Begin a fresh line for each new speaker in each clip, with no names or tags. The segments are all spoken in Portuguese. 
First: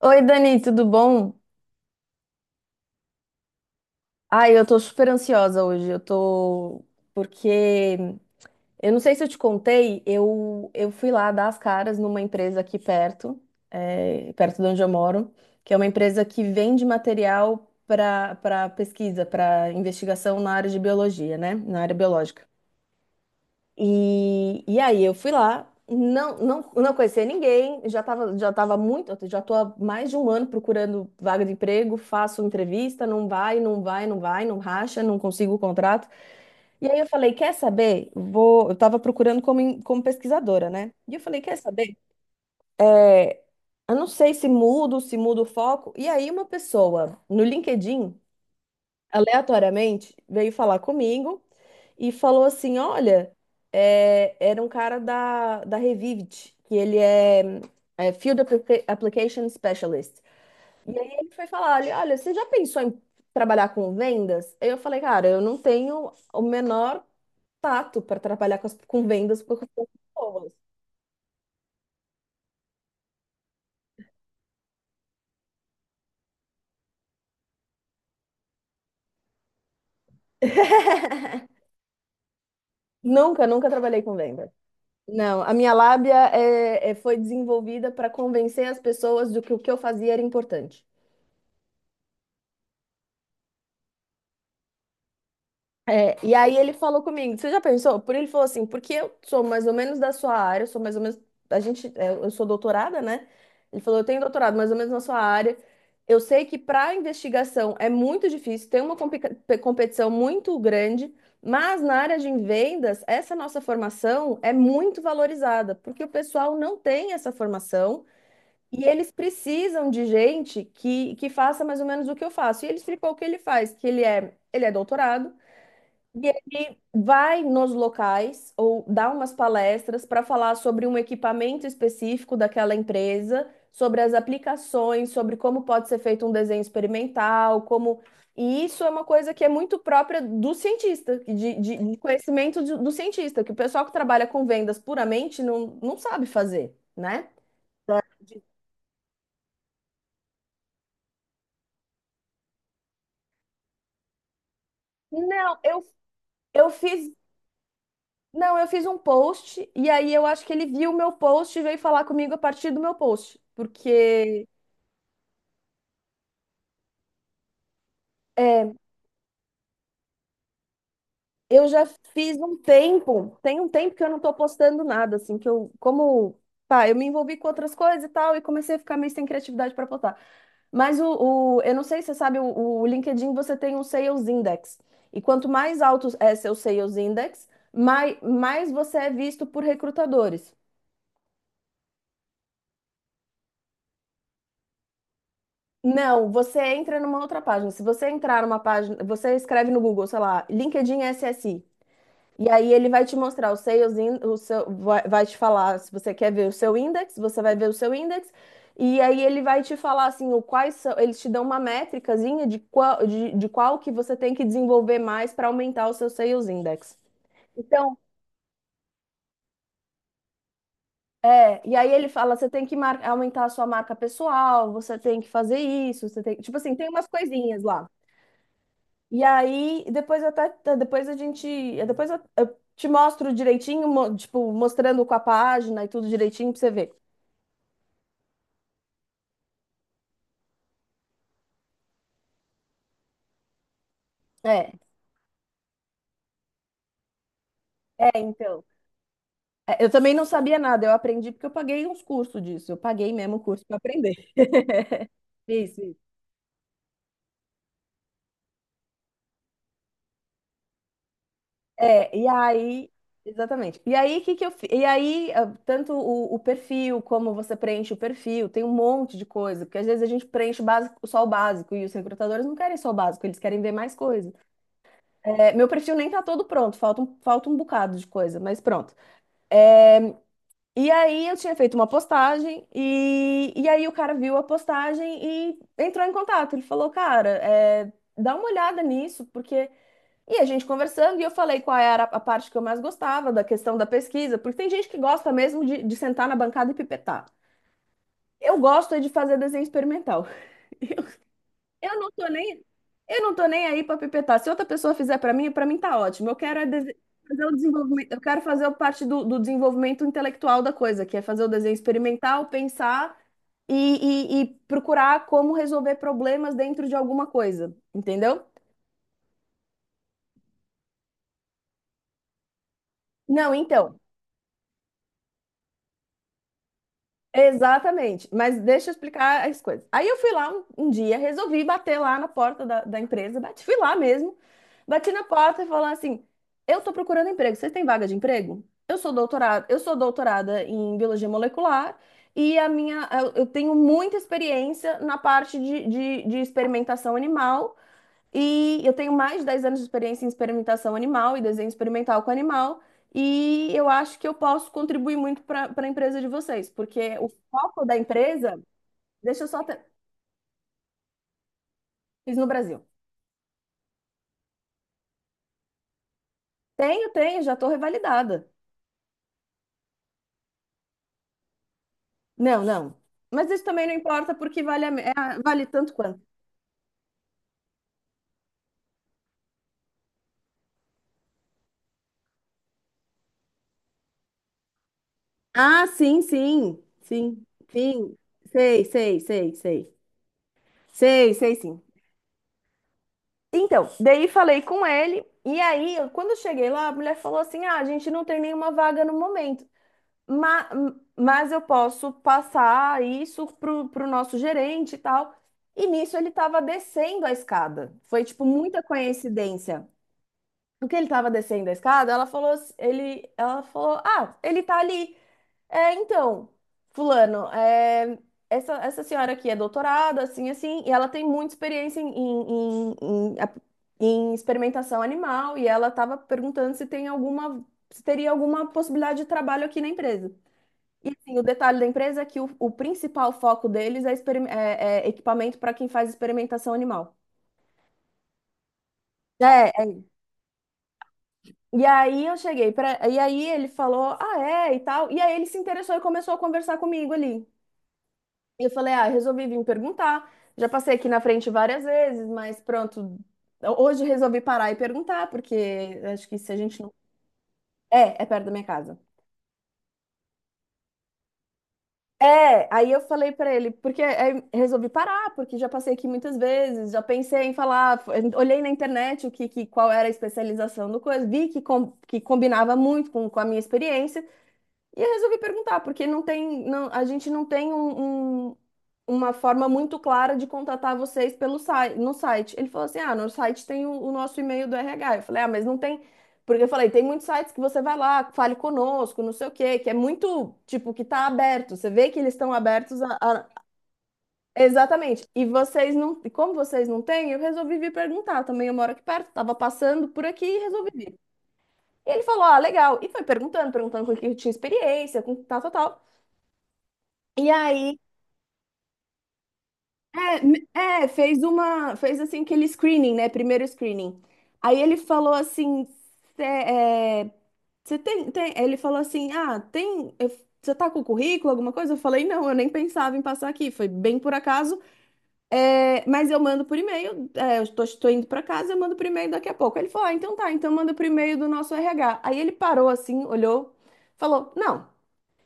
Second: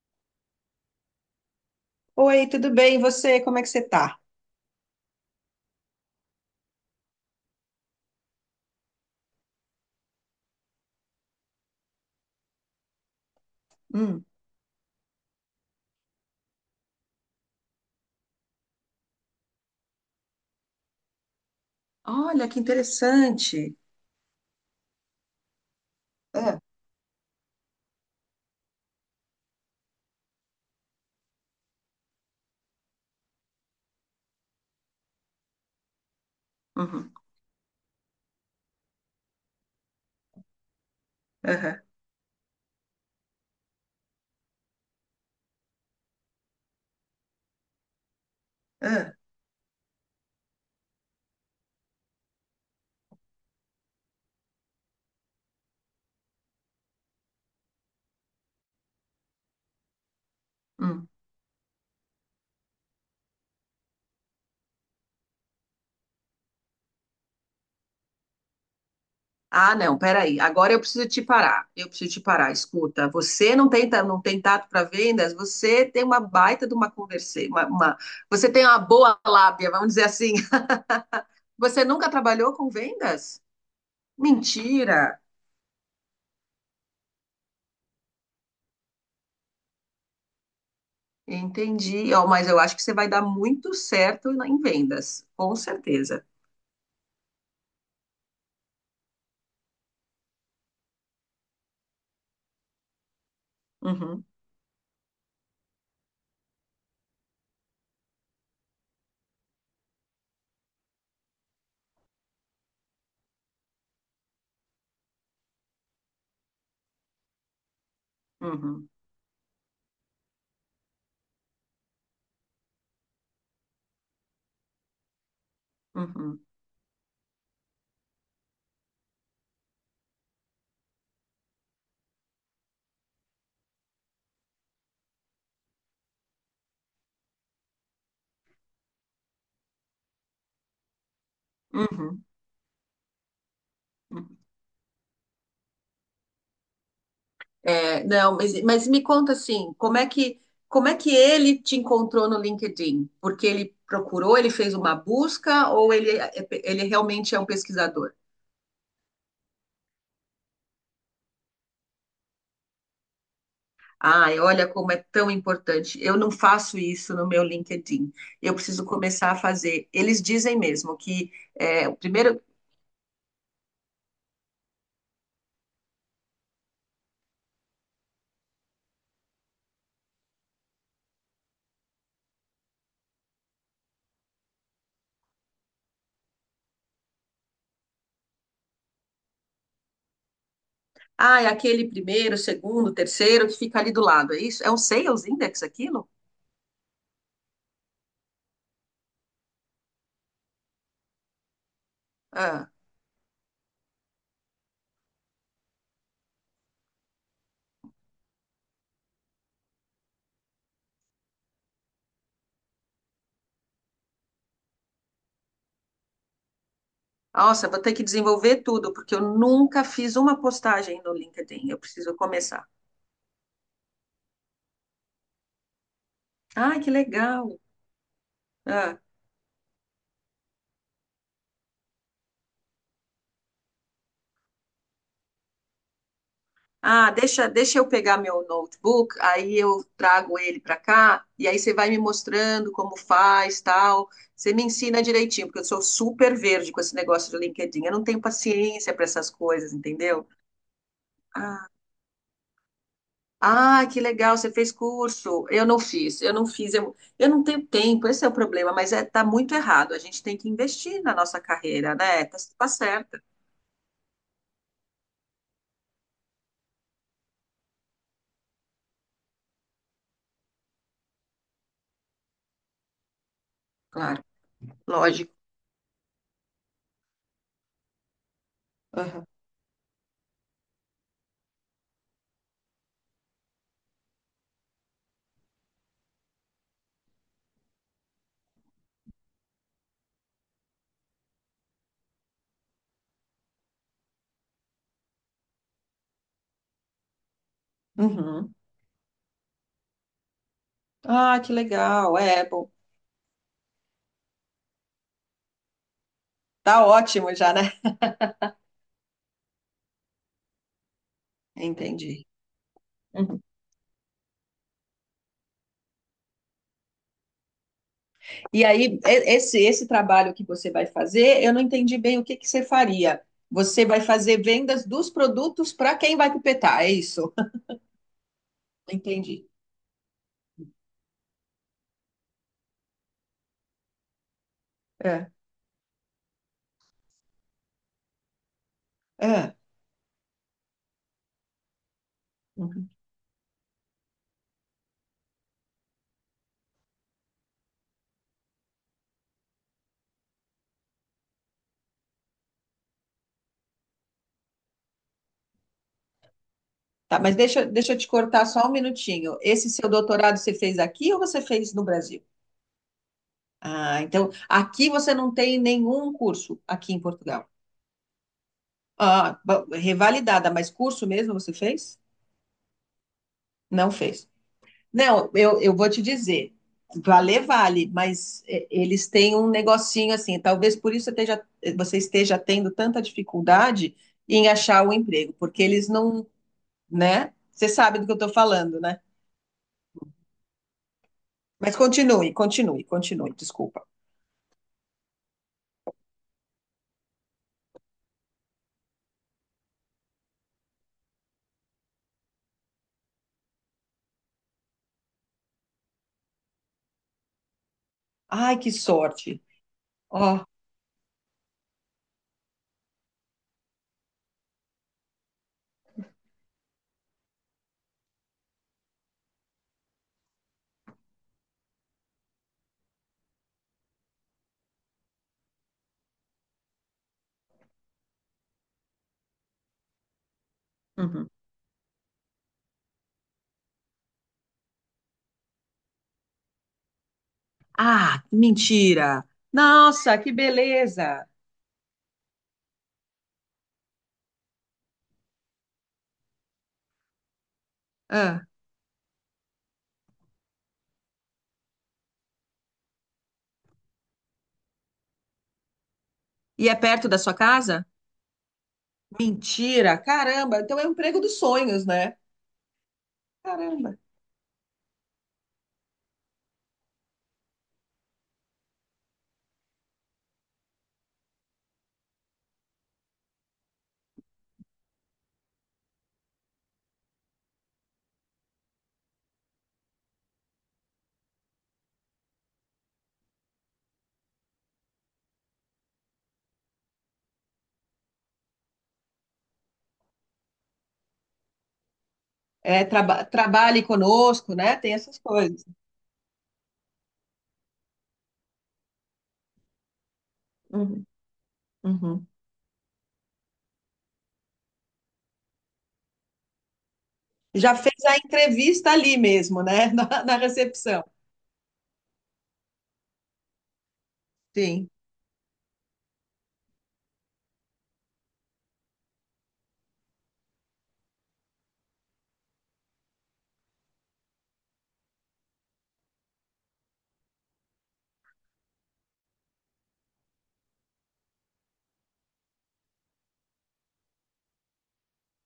Oi, Dani, tudo bom?
Oi, tudo bem? E você? Como é que você tá?
Ai, eu tô super ansiosa hoje. Eu tô. Porque. Eu não sei se eu te contei, eu fui lá dar as caras numa empresa aqui perto,
Hum.
perto de onde eu moro, que é uma empresa que vende material para pesquisa, para investigação na área de biologia, né? Na área biológica.
Olha, que interessante.
E aí eu fui lá, não,
Ah,
não, não conhecia ninguém, já tô há mais de um ano procurando vaga de emprego, faço entrevista, não vai, não vai, não vai, não racha, não consigo o contrato. E aí eu
uhum,
falei, quer saber? Eu tava procurando como, como pesquisadora, né? E eu falei, quer
aham,
saber? É, Eu não sei se mudo, se mudo o foco. E aí uma pessoa no LinkedIn,
ah,
aleatoriamente, veio falar comigo e falou assim: olha, era um cara da Revivit, que é Field Application Specialist. E
hum.
aí ele foi falar: olha, você já pensou em trabalhar com vendas? Aí eu falei: cara, eu não tenho o menor tato para trabalhar com, com vendas com as
Ah, não, peraí.
pessoas.
Agora eu preciso te parar. Eu preciso te parar. Escuta, você não tem, não tem tato para vendas, você tem uma baita de uma conversa, você tem uma boa lábia, vamos dizer assim. Você nunca trabalhou com vendas?
Nunca, nunca trabalhei com venda.
Mentira.
Não, a minha lábia foi desenvolvida para convencer as pessoas de que o que eu fazia era importante.
Entendi. Ó, mas eu acho que você vai dar muito certo em vendas, com certeza.
E aí ele falou comigo, você já pensou? Por Ele falou assim, porque eu sou mais ou menos da sua área, eu sou mais ou menos, a gente, é, eu sou doutorada, né? Ele falou, eu tenho
Uhum,
doutorado mais ou menos na sua área. Eu sei que para investigação é muito difícil, tem uma competição muito grande, mas na área de vendas, essa nossa formação é muito valorizada, porque o pessoal não tem essa formação e
uhum,
eles precisam de gente que faça mais ou menos o que eu faço. E ele explicou o que ele faz, que ele é doutorado. E
uhum,
ele vai nos locais ou dá umas palestras para falar sobre um equipamento específico daquela empresa, sobre as aplicações, sobre como pode ser feito um desenho experimental, como. E isso é uma coisa que é muito própria do cientista, de
uhum.
conhecimento do cientista, que o pessoal que trabalha
Uhum.
com vendas puramente não sabe fazer, né?
É, não, mas me conta assim, como é que ele te encontrou no LinkedIn? Porque ele procurou, ele fez uma
Não,
busca ou ele,
eu
ele
fiz.
realmente é um pesquisador?
Não, eu fiz um post e aí eu acho que ele viu o meu post e veio falar comigo a partir do meu post,
Ai,
porque...
olha como é tão importante. Eu não faço isso no meu LinkedIn. Eu
É,
preciso começar a fazer. Eles dizem mesmo que
eu já
é, o
fiz
primeiro,
um tempo, tem um tempo que eu não tô postando nada, assim, pá, eu me envolvi com outras coisas e tal, e comecei a ficar meio sem criatividade para postar. Mas eu não sei se você sabe, o LinkedIn você tem um Sales Index, e quanto mais alto é seu Sales Index, mais você é visto por recrutadores.
ah, é aquele primeiro, segundo, terceiro que fica ali do lado. É isso? É um sales index aquilo?
Não, você entra numa outra página. Se você entrar numa página, você escreve no Google, sei lá, LinkedIn SSI. E
Ah.
aí ele vai te mostrar o seu, vai te falar se você quer ver o seu index, você vai ver o seu index, e aí ele vai te falar assim, o quais são, eles te dão uma métricazinha de qual que você tem que desenvolver mais para aumentar o seu sales index.
Nossa, vou ter
Então,
que desenvolver tudo, porque eu nunca fiz uma postagem no LinkedIn.
e
Eu
aí ele
preciso
fala, você tem
começar.
que aumentar a sua marca pessoal, você tem que fazer isso, você tem, tipo assim,
Ah,
tem
que
umas
legal.
coisinhas lá.
Ah,
E aí, depois eu até, depois a gente, Depois eu te mostro direitinho, tipo, mostrando com a página e tudo direitinho pra você ver.
ah, deixa eu pegar meu notebook, aí eu trago ele para cá, e aí você vai me mostrando como faz, tal. Você me
É,
ensina direitinho, porque eu sou super verde com esse negócio do LinkedIn. Eu não tenho
então,
paciência para essas coisas,
é, eu também não
entendeu?
sabia nada, eu aprendi porque eu
Ah,
paguei uns cursos disso, eu paguei mesmo o curso para
ah, que
aprender.
legal, você fez curso. Eu não
Isso, isso.
fiz, eu não fiz, eu, eu não tenho tempo, esse é o problema, mas é, tá muito errado. A gente tem que investir na nossa carreira,
É,
né?
e
Tá, tá
aí,
certa,
Exatamente. E aí, que eu, fi- e aí, ah, tanto o perfil, como você preenche o perfil, tem um monte de coisa, porque às vezes a gente preenche o básico, só o básico, e os recrutadores não querem só o básico, eles querem ver mais
claro,
coisas.
lógico.
É, meu perfil nem tá todo pronto, falta um bocado de coisa, mas pronto.
Aham.
E aí eu tinha feito uma postagem e aí o cara viu a postagem e entrou em contato. Ele falou, cara, dá uma olhada nisso, porque... E a gente conversando e eu falei qual era a parte que eu mais gostava da questão da pesquisa, porque tem gente que gosta mesmo de sentar na bancada e pipetar.
Uhum.
Eu gosto é de fazer desenho experimental.
Ah, que
Eu não
legal,
tô
é
nem,
bom.
eu não tô nem aí para pipetar. Se outra pessoa fizer para mim tá ótimo. Eu quero é
Tá ótimo
fazer
já,
o
né?
desenvolvimento, eu quero fazer parte do desenvolvimento intelectual da coisa, que é fazer o desenho
Entendi.
experimental, pensar
Uhum.
e procurar como resolver problemas dentro de alguma coisa, entendeu?
E aí, esse trabalho que você vai fazer, eu não entendi bem o que que você faria.
Não,
Você
então.
vai fazer vendas dos produtos para quem vai pipetar, é isso?
Exatamente, mas deixa eu explicar
Entendi.
as coisas. Aí eu fui lá um dia, resolvi bater lá na porta da empresa, bati, fui lá mesmo, bati na
É.
porta e falei assim: eu tô procurando emprego, vocês têm vaga de emprego?
É.
Eu sou doutorada em biologia molecular e a minha, eu tenho muita experiência na parte de experimentação animal e eu tenho mais de 10 anos de experiência em experimentação animal e desenho experimental com animal. E eu acho que eu posso contribuir muito para a empresa de vocês, porque
Tá,
o
mas deixa,
foco
deixa
da
eu te cortar
empresa...
só um minutinho.
Deixa eu só.
Esse
Te-
seu doutorado você fez aqui ou você fez no Brasil?
Fiz no Brasil.
Ah, então aqui você não tem nenhum curso aqui em
Tenho, tenho,
Portugal.
já estou revalidada.
Ah, revalidada, mas curso mesmo você fez?
Não, não. Mas isso também
Não
não
fez.
importa, porque vale, a me- é
Não,
a-
eu,
vale
eu vou
tanto
te
quanto.
dizer, valer vale, mas eles têm um negocinho assim, talvez por isso você esteja tendo tanta dificuldade em achar o emprego, porque
Ah,
eles
sim,
não,
sim,
né?
sim,
Você sabe do que eu
sim.
estou falando,
Sei,
né?
sei, sei, sei. Sei, sei,
Mas
sim.
continue, desculpa.
Então, daí falei com ele, e aí, quando eu cheguei lá, a mulher falou assim: ah, a gente não tem nenhuma vaga no momento, ma- mas eu posso passar isso pro nosso gerente e tal. E nisso ele estava descendo a escada. Foi, tipo,
Ai, que
muita
sorte.
coincidência.
Ó.
No que ele estava descendo a escada, ela falou: ah, ele tá ali. É, então, fulano, essa, essa senhora aqui é doutorada, assim, assim, e ela tem muita experiência em- a- em experimentação animal, e ela estava perguntando se tem alguma, se teria alguma possibilidade de trabalho aqui na empresa. E,
Uhum.
assim, o detalhe da empresa é que o principal foco deles é, é equipamento para quem faz experimentação animal.
Ah, que mentira.
É, é.
Nossa, que beleza.
E aí eu cheguei pra... E aí ele falou, ah, é, e tal. E aí ele se interessou e começou a conversar comigo ali.
Ah,
E eu falei, ah, resolvi vir perguntar. Já passei aqui na frente várias vezes, mas pronto. Hoje resolvi parar e perguntar, porque acho que se a
e é
gente não...
perto da sua casa?
É, é perto da minha casa.
Mentira, caramba. Então é o emprego dos sonhos, né?
É, aí eu falei pra ele,
Caramba.
porque aí resolvi parar, porque já passei aqui muitas vezes, já pensei em falar, olhei na internet o que, qual era a especialização do coisa, vi que, que combinava muito com a minha experiência. E eu resolvi perguntar, porque não tem, não, a gente não tem uma forma muito clara de contatar vocês pelo site, no site. Ele falou assim: ah, no site tem o nosso e-mail do RH. Eu falei, ah, mas não tem. Porque eu falei, tem muitos sites que você vai lá, fale conosco, não sei o quê, que é muito, tipo, que tá aberto. Você vê que eles estão
É,
abertos.
trabalhe conosco, né? Tem essas
Exatamente. E
coisas.
vocês não. E como vocês não têm, eu resolvi vir perguntar. Também eu moro aqui perto, estava passando por aqui e resolvi
Uhum,
vir. E ele
uhum.
falou: ah, legal. E foi perguntando, perguntando com o que eu tinha experiência, com tal, tal, tal. E
Já fez
aí,
a entrevista ali mesmo, né? Na recepção.
é, fez uma, fez assim aquele screening, né? Primeiro screening. Aí
Sim.
ele falou assim, cê, é, cê tem, tem, ele falou assim, ah, você tá com o currículo, alguma coisa? Eu falei, não, eu nem pensava em passar aqui, foi bem por acaso, é, mas eu mando por e-mail, eu tô, tô indo pra casa, eu mando por e-mail daqui a pouco. Ele falou, ah, então tá, então manda por e-mail do nosso RH. Aí ele parou assim, olhou, falou, não,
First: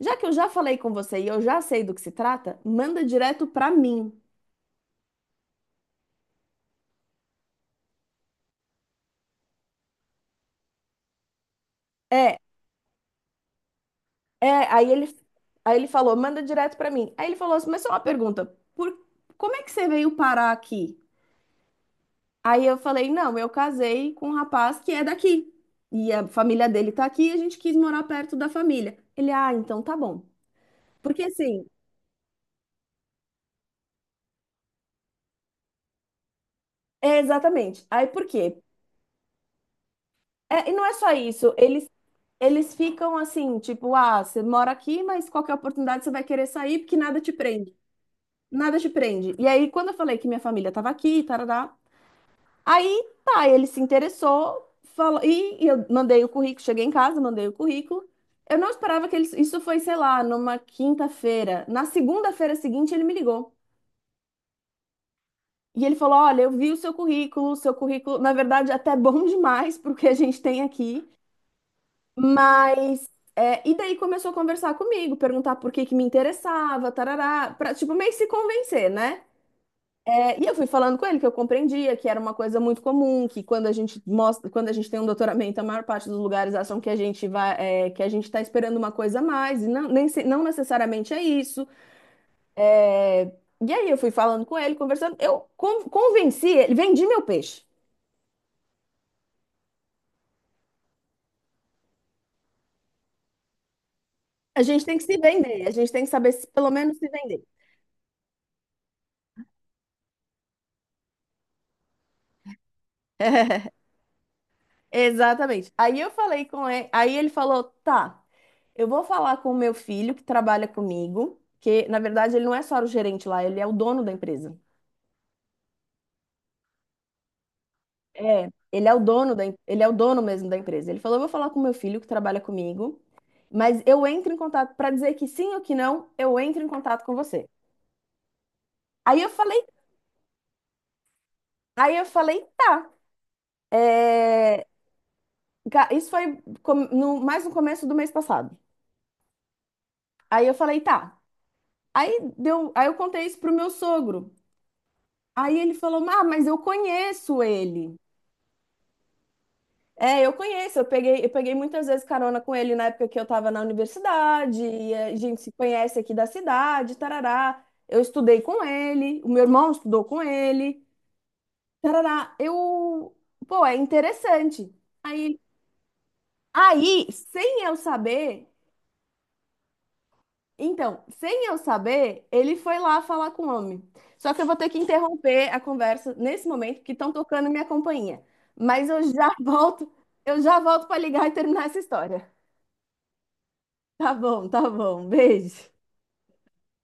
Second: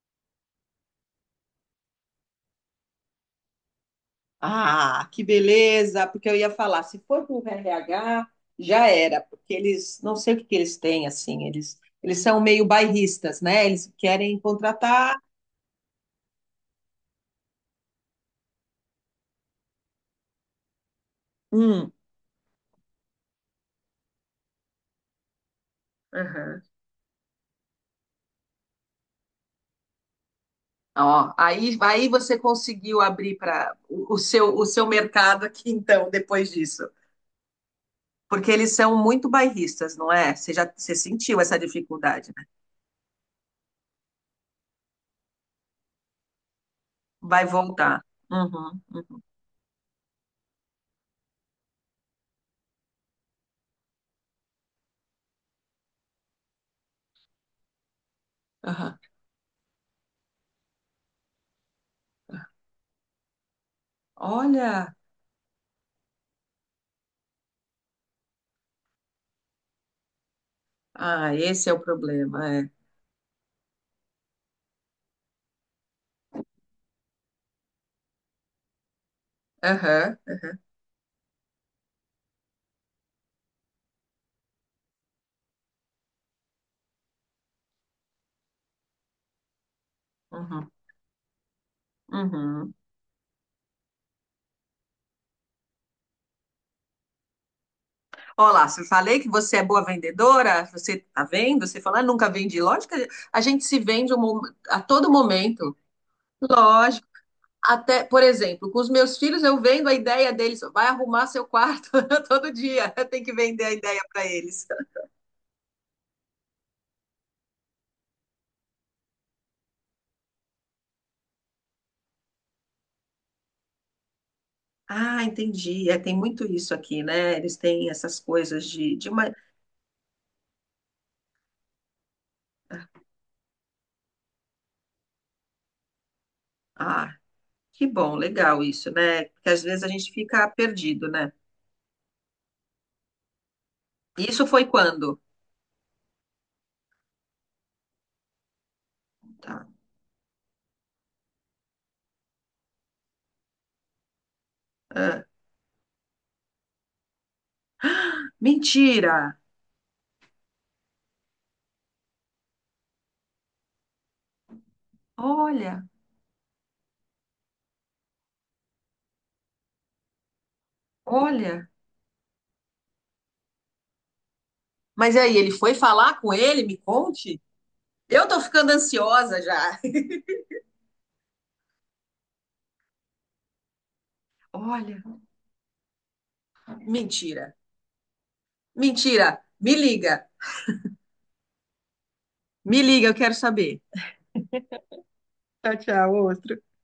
já que eu já falei com você e eu já sei do que se trata, manda direto pra mim.
Ah, que beleza, porque eu ia falar, se for para o RH, já era, porque não sei o que que eles têm, assim, eles
É,
são meio bairristas, né? Eles querem
É, aí ele,
contratar
Aí ele falou, manda direto pra mim. Aí ele falou assim, mas só uma pergunta, por, como é que você veio parar aqui?
um.
Aí eu falei, não, eu casei com um rapaz que é daqui. E a
Aham.
família dele tá aqui e a gente quis morar perto da família. Ele, ah, então tá bom. Porque
Ó,
assim,
aí você conseguiu abrir para o seu, o seu mercado aqui, então, depois disso.
é exatamente. Aí por
Porque
quê?
eles são muito bairristas, não é? Você
É,
já,
e não é
você
só
sentiu
isso,
essa dificuldade, né?
eles ficam assim, tipo, ah, você mora aqui, mas qualquer oportunidade você vai querer sair porque nada te
Vai
prende.
voltar.
Nada
Uhum,
te
uhum,
prende. E aí, quando eu falei que minha família estava aqui, tarará, aí, tá, ele se interessou, falou, e eu mandei o currículo, cheguei em casa, mandei o currículo. Eu não
aham.
esperava que ele, isso foi, sei lá, numa quinta-feira. Na segunda-feira seguinte, ele me ligou.
Olha,
E ele falou: olha, eu vi o seu currículo, na verdade, até bom demais pro que a gente tem aqui.
ah, esse é o problema,
Mas,
é.
e daí começou a conversar comigo, perguntar por que que me interessava, tarará, pra, tipo, meio que se convencer, né?
Aham.
E eu fui falando com ele que eu compreendia que era uma coisa muito comum, que quando a gente mostra, quando a gente tem um doutoramento, a maior parte dos lugares acham que a gente vai, é, que a gente está esperando uma coisa a mais, e não, nem, não
Uhum.
necessariamente é isso.
Uhum.
E aí eu fui falando com ele, conversando, eu convenci ele, vendi meu peixe.
Olá, se eu falei que você é boa vendedora, você tá vendo? Você fala, "Ah, nunca vendi. Lógico que a gente se vende
A
a
gente tem que
todo
se vender, a
momento.
gente tem que saber se, pelo menos
Lógico.
se vender.
Até, por exemplo, com os meus filhos eu vendo a ideia deles, vai arrumar seu quarto todo dia, tem que vender a ideia para eles.
Exatamente. Aí eu falei com ele, aí ele falou, tá. Eu vou falar com o meu filho que trabalha comigo, que na verdade ele não é só o gerente lá, ele é o dono da empresa.
Ah, entendi. É, tem muito isso aqui, né? Eles têm essas
É,
coisas de uma...
ele é o dono mesmo da empresa. Ele falou: "Eu vou falar com meu filho que trabalha comigo, mas eu entro em contato para dizer que sim ou que não, eu entro em contato com
Ah,
você".
que bom, legal isso,
Aí
né?
eu
Porque às
falei,
vezes a gente fica perdido, né?
Aí eu falei: "Tá".
Isso foi quando?
Isso foi mais no começo do mês passado.
Tá.
Aí eu falei: "Tá". Aí deu, aí eu contei isso pro meu sogro.
Ah,
Aí ele falou: "Ah, mas eu conheço ele".
mentira!
É, eu conheço, eu peguei muitas vezes carona com ele na época que eu tava na universidade, e a gente se
Olha.
conhece aqui da cidade, tarará. Eu estudei com ele, o meu irmão estudou com ele,
Olha,
tarará. Eu, pô, é interessante.
mas aí,
Aí,
ele foi falar com ele? Me
aí,
conte.
sem eu
Eu tô
saber,
ficando ansiosa já.
Então, sem eu saber, ele foi lá falar com o homem. Só que eu vou ter que
Olha.
interromper a conversa nesse momento, porque estão
Mentira.
tocando minha campainha. Mas eu
Mentira.
já
Me
volto,
liga.
eu já volto para ligar e terminar essa história.
Me liga, eu quero saber.
Tá bom, tá bom. Beijo.
Tchau, tchau, outro.